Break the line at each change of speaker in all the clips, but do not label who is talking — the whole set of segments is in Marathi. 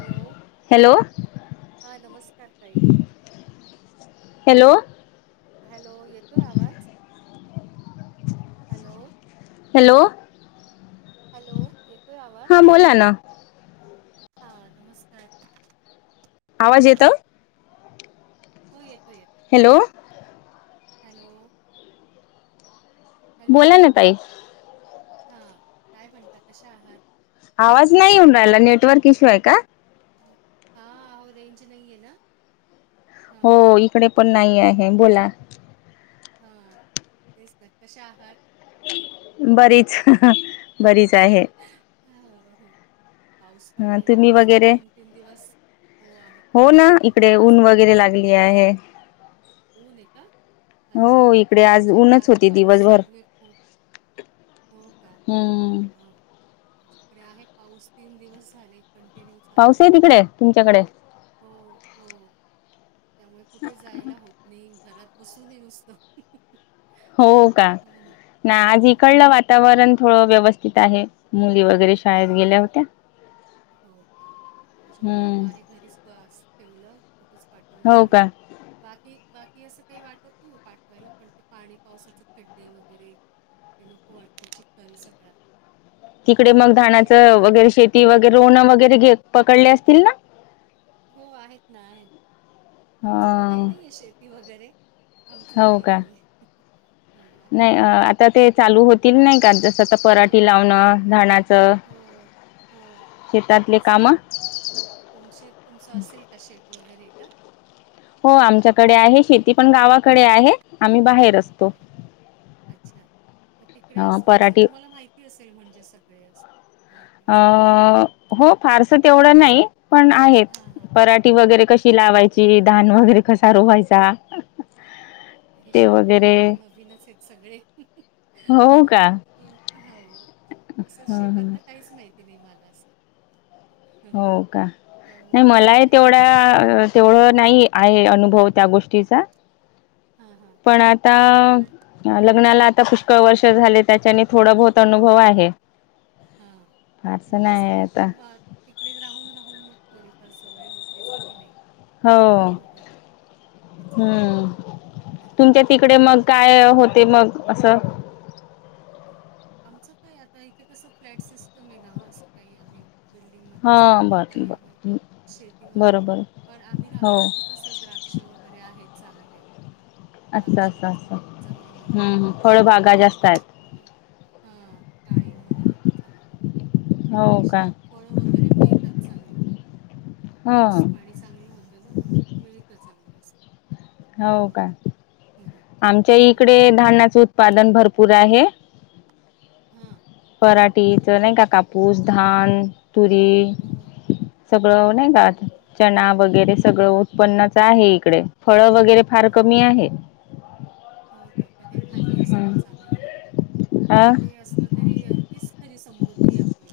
हॅलो?
हॅलो
हा, नमस्कार ताई.
हॅलो?
हॅलो? येतोय आवाज? हॅलो?
हॅलो?
हॅलो? येतोय आवाज?
हां बोला ना
हा नमस्कार.
आवाज येत?
हो येतोय,
हॅलो
येत-येतोय, हॅलो? हॅलो?
बोला ना ताई
हा काय म्हणता, कश्या आहात?
आवाज नाही येऊन राहायला, नेटवर्क इश्यू ये का?
हा, आओ रेंज नाही ये ना?
हो,
हां
इकडे पण नाही आहे, बोला.
हा, तेच तर, कशा आहात?
बरीच, ह्हणं ह्हणं.
हो. पाऊस
ह
पडे ना,
तुम्ही
आज
वगैरे
दोन-तीन दिवस, हो आम्ही पण, मजेत सगळे.
ली आहे.
ऊन आहे का
हो,
अच्छा
इकडे आज,
आमच्या इथे
ऊनच
आहे
होतें
पाऊस
दिवसभर.
चालू आहे खूप हो का
हम्म.
हां आमच्याकडे आहे पाऊस, तीन दिवस झाले. कन्टिन्युच
पाऊस ये, तिकडे तुमच्याकडे?
हो, हो. त्यामुळे कुठे जायला होत नाही घरात बसूनये नुसतं.
हो का, ना आज
हो
इकडलं वातावरण थोडं व्यवस्थित आहे मुली वगैरे शाळेत
हां
गेल्या
हां
होत्या.
हो का, माझ्या मुलांना
हम्म
आहे घरीच पास ठेवलं. कुठेच पाठवलंच
हो
नाही.
का
बाकी बाकी असं काही वाटत नाही हो पाठवायला पण ते पाणी पावसाचे खड्डे वगैरे. ते नको वाटत चिखल सगळा.
तिकडे मग
भाजीपाल्याला
धणाचं वगैरे शेती वगैरे रोन वगैरे घे पकडले असतील ना?
हो आहेत ना आहेत. आमचं तर काही
अं,
नाहीये शेती वगैरे, आमचं
हो
काही
का
नाहीये.
नाही आता ते चालू होतील नाही का जसं आता
हो
पराठी लावणं धाणाचं.
हो हो
शेतातले
तेच
काम.
ना तुमचे तुमचं असेल का शेत वगैरे का?
हो आमच्याकडे आहे शेती पण गावाकडे आहे. आम्ही बाहेर असतो
गावाकडे, अच्छा, म तिकडे
अं,
असत असेल
पराठी
तुम्हाला माहि ती असेल म्हणजे सगळे असे.
अ हो फारस तेवढं नाही पण आहेत.
हां हां
पराठी वगैरे कशी
अच्छा
लावायची धान वगैरे कसा रोवायचा.
हे
ते
शब्द
वगैरे
मला आता नवीनच आहेत सगळे.
हो का
पण हो, असं
हं, हं.
शेतातलं काहीच माहिती नाही मला असं.
हो का, नाही
त्यामुळे असं
मलाही
काहीच
तेवढ
नाही
तेवढं नाही आहे अनुभव त्या गोष्टीचा.
हां हां हां
पण आता
पण
लग्नाला आता
हां
पुष्कळ वर्ष झाले त्याच्याने थोडा बहुत अनुभव आहे.
हा,
फारसं
मग
नाही
कसं
आहे
ते
आता
बा तिकडे राहून राहून मग थोडीफार सवय होतेच की नाही?
हो
बरोबर आहे, हे चांगलं आहे.
इकडे मग काय होते मग असं
आमचं काय आता इथे कसं फ्लॅट सिस्टम आहे ना हो असं काही आम्ही बिल्डिंग मध्ये
हा
असल्यावरती
बर
काही आहे,
बर
शेती वगैरे,
बरोबर
पण आम्ही राहतो
हो
तिथे कस द्राक्ष वगैरे आहेत चांगले.
असं असं
द्राक्षांचं चांगली मिळतात द्राक्षे.
का जास्त आहेत?
हा डाळिंब मिळत चांगलं. म्हणजे
हो का
असे फळ वगैरे मिळतात चांगले,
ह
पाऊस पाणी चांगलं होतं न म मिळत चांगलं असं.
हो का,
हो
आमच्या
हो ना
इकडे धान्याचं उत्पादन भरपूर आहे,
हां
पराठीचं नाही का काप पूस, धान, तुरी,
हो
सगळं नाही का चणा वगैरे
बरोबर
सगळं उत्पन्नच आहे इकडे फळ वगैरे फार
अरे वा
कमी आहे.
हो का पण हे धान्य सगळं चांगलं आहे ना पण.
ह.
ते असल तरी तीच खरी समृद्धी आहे आपली.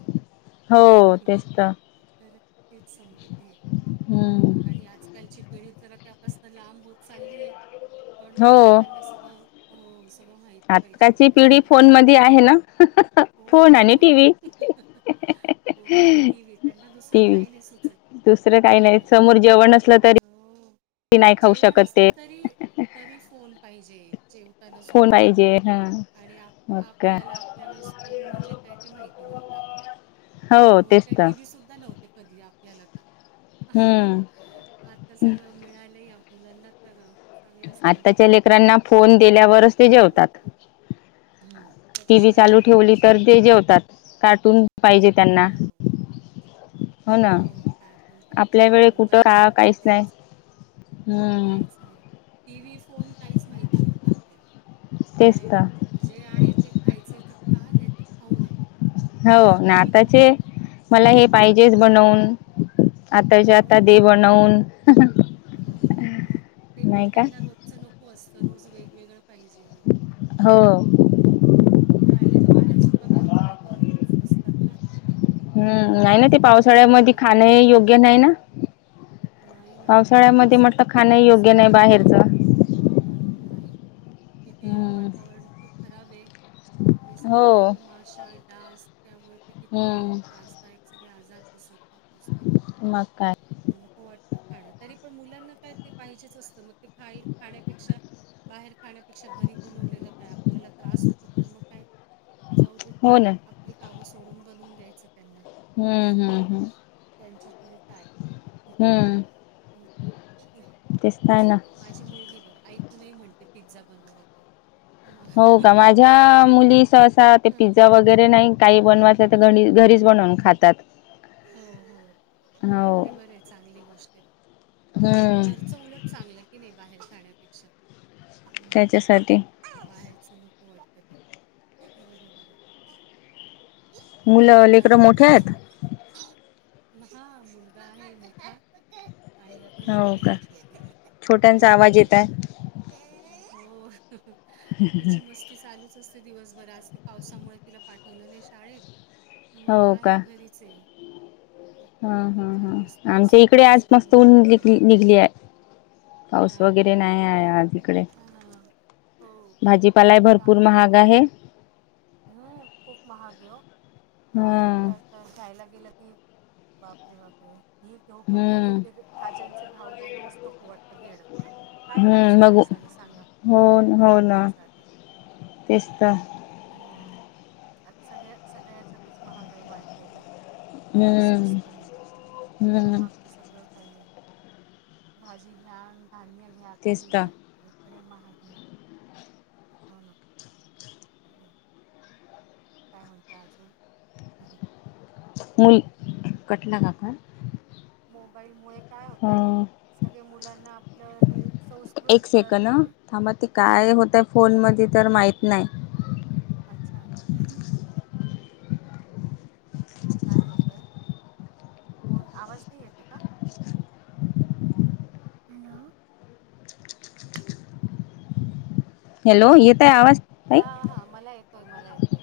हो तेच तर
तर, तीच समृद्धी आहे.
हम्म
आणि आजकालची पिढी जरा त्यापासन लांब होत चाललीय पण मग
हो
त्यांना सगळं हो सगळं माहिती पाहिजे
आताची
हल्ली
पिढी
सगळं
फोन
ते
मध्ये आहे ना फोन
होन
आणि टीव्ही
मग फोन आणि टी व्ही त्यांना दुसरं
टीव्ही
काही नाही सुचत.
दुसरं काही नाही
खरंय
समोर जेवण नसलं तरी
हो
नाही खाऊ
जेवण
शकत
असलं
ते
तरी तरी फोन पाहिजे जेवताना
फोन
सुद्धा.
पाहिजे हा
आणि आप
मग काय
आपल्याला आपल्या वेळेस फोन म्हणजे काय ते माहिती नव्हतं आपल्याला.
हो
फोन
तेच
काय
तर
टीव्ही सुद्धा नव्हते कधी आपल्याला तर.
हम्म
आता सगळं मिळालंय या मुलांना तर चांगलाच त्यांचा
आत्ताच्या
फायदा
लेकरांना
घेतात ते
फोन दिल्यावरच ते जेवतात.
हम्म.
टी. व्ही
त्याच्याशिवाय
चालू
जेवण
ठेवली
नको
तर
मग
ते
त्यांना
जेवतात कार्टून पाहिजे त्यांना. हो ना
कार्टून
आपल्या
पाहिजे
वेळे कुठं का
मोबाईलवरती पण
काहीच नाही.
तेच
हम्म
काहीच नाही टी व्ही, फोन काहीच माहिती नव्हता आपल्याला.
तेच
काय
तर.
जे आहे ते खायचे तर खा नाही तर खाऊ नका.
हो न आताचे मला हे पाहिजेच
आताचे
बनवून. आताच्या आता दे
हो,
बनवून.
हो मग ते पण
नाही का
त्यांना रोजचं नको असतं रोज वेगवेगळ पाहिजे.
हो.
त्याले ते बाहेरचे पदार्थ त्या कमीच असतात का? ते काय
हम्म नाही ना
मोमोज
ते
बनवून
पावसाळ्यामध्ये
दे,
खाणं हे
पिझ्झा
योग्य नाही ना.
नाही ना, त्रास होतो, खूप त्रास होतो.
बाहेरच
अ नाही किती
हम्म
वातावरण खूप खराब आहे. आणि सगळीकडे
हो
ते माशा, डास त्यामुळे ते किती
हम्म
त्रास दायक सगळे आजार पसरतात नुसते.
मग काय
नको वाटत खान तरी पण मुलांना काय ते पाहिजेच असतं मग ते खाय खाण्यापेक्षा बाहेर खाण्यापेक्षा घरी बनवलेलं काय आपल्याला त्रास होतो पण मग काय जाऊ देत
हो
ते
ना
आपली कामं सोडून बनवून द्यायचं त्यांना.
हम्म हम्म हम्म
त्यांच्या पुढे काय? मग
दिसतय ना.
माझी मुलगी बघा ऐकूनही म्हणते पिझ्झा बनव आता. म-
हो का माझ्या मुली सहसा ते
हा.
पिझ्झा वगैरे नाही काही बनवायचं तर घ घरीच बनवून खातात.
हो हो.
हो
ते बरंय चांगली गोष्टय म्हणजे
हम्म
घरचं उलट चांगलंय. कि नाही बाहेर खाण्यापेक्षा मग.
त्याच्यासाठी
बाहेरच नको वाटत ते बरोबर आहे. अ
मुलं
काय
लेकरं
म्हणता
मोठे आहेत.
अजून? हा मुलगा आहे मोठा. आणि आता
हो
मुलगी ही
का
छोटी
छोट्यांचा
हो.
आवाज येत आहे.
हो तिची मस्त स्ती चालूच असते दिवसभर आज ते पावसामुळे तिला पाठवलं नाही शाळेत. मग
हो का
आहे घरीचय.
हा हा हा आमच्या इकडे आज,
दिवसभर
मस्त
मग
ऊन
मोबाईल
निघली आहे. पाऊस
हा का
वगैरे नाही आहे आज इकडे.
हा हो
भाजीपालाभरपूर महाग आहे.
हम् खूप महाग हो भाज्या. तर
हम्म
असता खायला गेलं की बापरे बापरे. ही घेऊ काय ती घेऊ
हम्म
काय ते भाज्यांचे भाव बघूनच नको वाटतं घेण. काय खायचं
हम्म मग
माणसाने सांगा?
हो हो
काय
ना
खायचं आता
तेच ना.
मग आज सगळ्या सगळ्या याच्यातच महागाई वाढलेली आहे. काही
हम्म
स्वस्त नाही
हम्म
महाग. सगळं काही आहे, भाजी घ्या धान्य घ्या
तेच
काही
तर
घ्या. इकडे महाग आहे. हो ना. हम् काय म्हणत अजून?
मल [unintelligible] कटला काका
मोबाईल मुळे काय होतय. सगळे मुलांना आपलं हे संस्कृती
एक
कळत नाही हा हां.
फोनमध्ये तर माहीत नाही.
अच्छा! काय होतय, कोण? आवाज नाही येते का? हॅलो.
हॅलो येत आहे आवाज. ताई?
हा हा मला येतोय मला येतोय.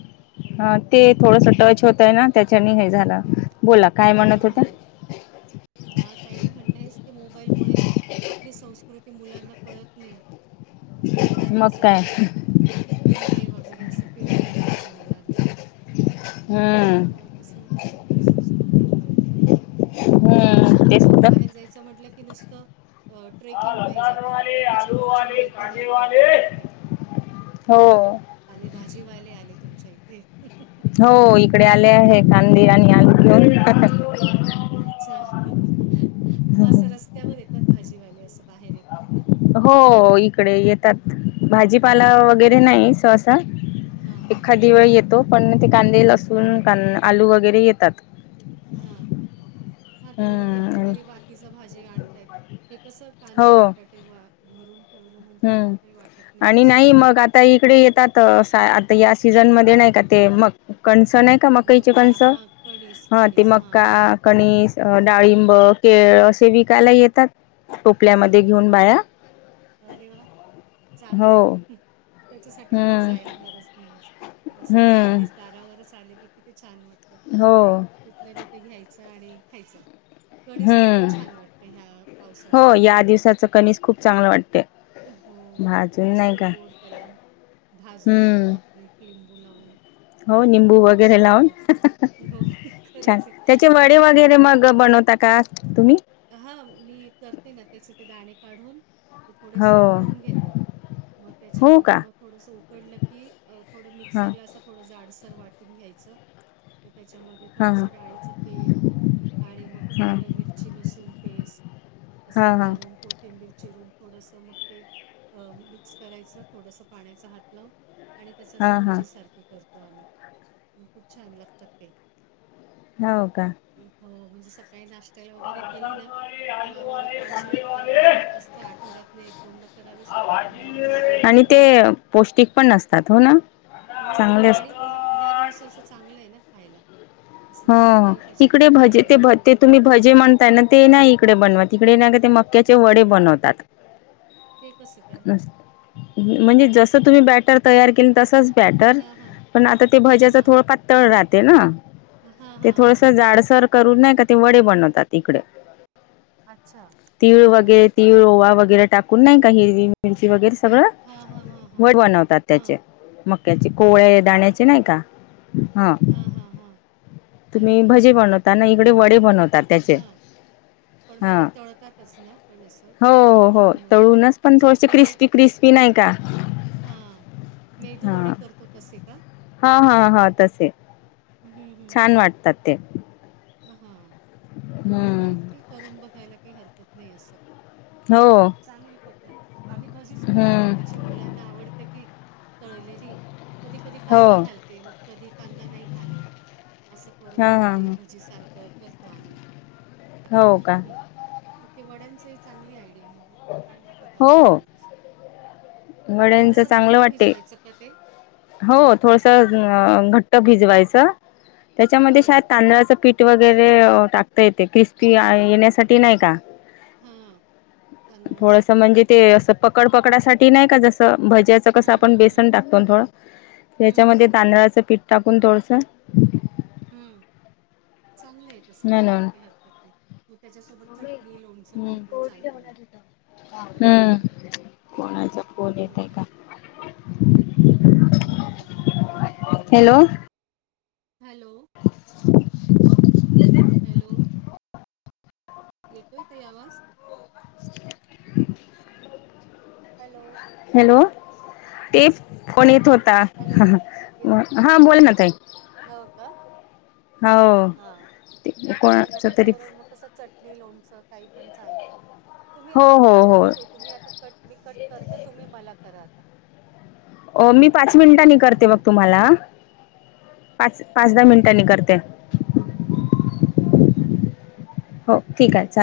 ह ते
हो
थोडस टच होतय ना त्याच्याने हे झालं, बोला काय
हा
म्हणत होत्या.
हा हा काही नाही म्हटलं आहेच ते मोबाईलमुळे. आपली संस्कृती मुलांना कळत नाही आपले मुलांनाही
मग काय
सगळे. किल्ले वगैरे असं फिरवलं पाहिजे मुलांना त्यामुळे
हम्म
त्यांना. कसं आपली संस्कृती कळेल त्यांना. पण हल्लीची
हम्म तेच
मुलं
तर
बाहेर जायचं म्हटलं की नुसतं. ट्रेकिंग पाहिजे त्यांना, पण त्याच्या मागची माहिती नाही बघत ते.
हो
आले भाजीवाले आले तुमच्या इथे.
हो इकडे आले आहे, खांदे आणि आलू घेऊन.
अच्छा मग असं रस्त्यावर येतात भाजीवाले, असं बाहेर येतात का?
हो इकडे येतात, भाजीपाला वगैरे नाही सहसा.
हा हा
एखादी वेळ येतो, पण ते कांदे लसून कां आलू वगैरे येतात.
हा हा हा हा तेवढं घेतलं
हम्म
तरी बाकीच भाजी आणता येतं, हे कसं
हो
कांदे बटाटे वा भरून. ठेवलं म्हणजे मग काही वाटत नाही लसून..
ताई इकडे येतात सा आता या सीझनमध्ये नाही का ते मग कणस नाही. ते मागायची
मका
कंस
हां, कणीस,
हा ते
कणीस. हां, हां.
मका कणीस, डाळिंब, केळ, असे विकायला येतात टोपल्यामध्ये
हां, हां.
घेऊन बाया.
अरे व्हा चांगलं
हो
आहे. त्याच्यासाठी कुठे
हम्म
जायला गरज नाही अस रस्
हम्म
घरीच दारावरच आले की कि ते छान वाटतं.
हो.
तिथल्या तिथे घ्यायचं आणि खायचं. कणीस तर खूप
हम्म
छान वाटतं ह्या पावसाळ्यात खायला.
यातल कणीस खूप चांगलं वाटते.
हो
भाजून नाही
छान
का
गोड त्याला भाजून
हम्म
तिखट. मीठ लिंबू लावून
हो
तर
निंबू
खूपच
वगैरे लावून
सुंदर हो खरच आहे.
चे वडे वगैरे मग बनवता का तुम्ही.
हा मी करते ना त्याचे ते दाणे काढून ते थोडेसे
हो
उकडून घेते. मग
हो का
त्याच्यामध्ये मग थोडस उकडलं की थोडं
हा
मिक्सरला असं. थोडं जाडसर वाटून घ्यायचं त्याच्यामध्ये.
हा
थोडस डाळीचं पीठ आणि मग
हा हा
आलं मिरची. आल्ल लसूण पेस्ट अस
हा
घालून. [inaudible] चिरून थोडस मग ते मिक्स करायचं थोडस पाण्याचा हात लावून. आणि त्यास असे
हा हा
भजी सारखे करतो आम्ही खूप छान लागतात ते.
हो का.
हो म्हणजे सकाळी नाश्ता वगैरे केलेय ना. तर आम्हाला पावसाळ्यात तर असता आठवड्यात नाही एक दोनदा करावेच लागतात. मुलांना
आणि
आवडतात ना
ते पौष्टिक पण असतात हो ना
हो
चांगले असतात
आणि. [inaudible] ह्या दिवसाच चांगलं आहे ना खायला. असं म्हणजे
हो
काही
इकडे
त्याच्यात हे
भजे
नाही.
ते ते तुम्ही भजे म्हणताय ना ते नाही इकडे [inaudible] इकडे नाही का ते मग. त्याचे वडे
मग
बनवतात.
ते कसं काय?
म्हणजे जसं तुम्ही बॅटर तयार केलं तसंच बॅटर.
हां, हां.
पण आता ते भज्याच
हां.
थोडं पातळ राहते ना.
हां,
ते
हां,
थोडस
हां, हां.
जाडसर करून नाही का ते वडे बनवतात इकडे.
अच्छा.
तीळ वगैरे
असं ते
तीळ
अ,
ओवा वगैरे टाकून नाही काही.
हां, हां, हां,
[unintelligible]
हां.
वड बनवतात त्याचे
हां.
मक्याचे कोवळे दाण्याचे नाही का हा.
हा हा.
मी भजे बनवता ना इकडे वडे बनवता त्याचे.
हां. पण मग
हा
ते तळतातच ना पण असं
हो हो
तळून मग
तळूनच पण
म्हणजे
थोडसे क्रिस्पी. क्रिस्प नायका.
हा मेदू वडे करतो तसे का.
हा हा हा तसेच. छान वाटतात ते.
हा बर
हम्म
ते करून बघायला काही हरकत नाही असं. म्हणजे
हो
चांगली पद्धत आम्ही भजीच करतो म
हम्म
त्याची. मुलांना आवडते ती तळलेली. कधी कधी
हो
कांदा घालते मग कधी कांदा नाही घालत असं
हा
करून मग
हा
ते.
ह
सारख करतो आम्ही.
हो का
[inaudible] ते वड्यांच चांगली आयडिया म्हणजे चांगला
हो
पदार्थ होईल अस.
वड्यांचं
थोडसं
चांगलं
घट्ट
वाटते
भिजवायचं का ते.
हो थोडस घट्ट भिजवायचं त्याच्यामध्ये
हां,
शायत तांदळाचं पीठ. वगैरे टाकता येते क्रिस्पी येण्यासाठी नाही का.
हां. तांदळाचं
थोडस
पीठ
म्हणजे ते
घातलं तर
असं पकड पकडासाठी नाही का जसं भज्याचं कसं
हां,
आपण
हां, हां.
बेसन टाकतो. पण थोड
हं,
त्याच्यामध्ये तांदळाचं पीठ टाकून थोडस
हम्म, चांगलं आहे तसं
नाही ना
करायला काही हरकत नाही. मग त्याच्यासोबत चटणी लोणचं
हम्म
काही पण चालतं मग. हो ना.
हम्म, कोणाचा फोल येतोय काय माहीत.
फोन येतोय का?
हॅलो.
हॅलो.
हा [inaudible]
हॅलो. येतोय ताई आवाज?
[inaudible]
हॅलो.
हॅलो, एक फोन येत होता,
हॅलो. येत
हा बोल ना ताई.
हो का,
हो
हा तेच म्हटलं
कोणाच तरी
त्यांच्याबरोबर मग कस चट नी, लोनच, काही पण चालतं तुम्ही
हो
एक काम
हो
करा ताई तुम्ही आता कट मी कट करते तुम्ही मला करा आता.
अ मी पाच मिनिटांनी करते मग
हॅलो.
तुम्हाला पाच, पाच, दहा मिटांनी करते. हो ठीक आहे चालेल.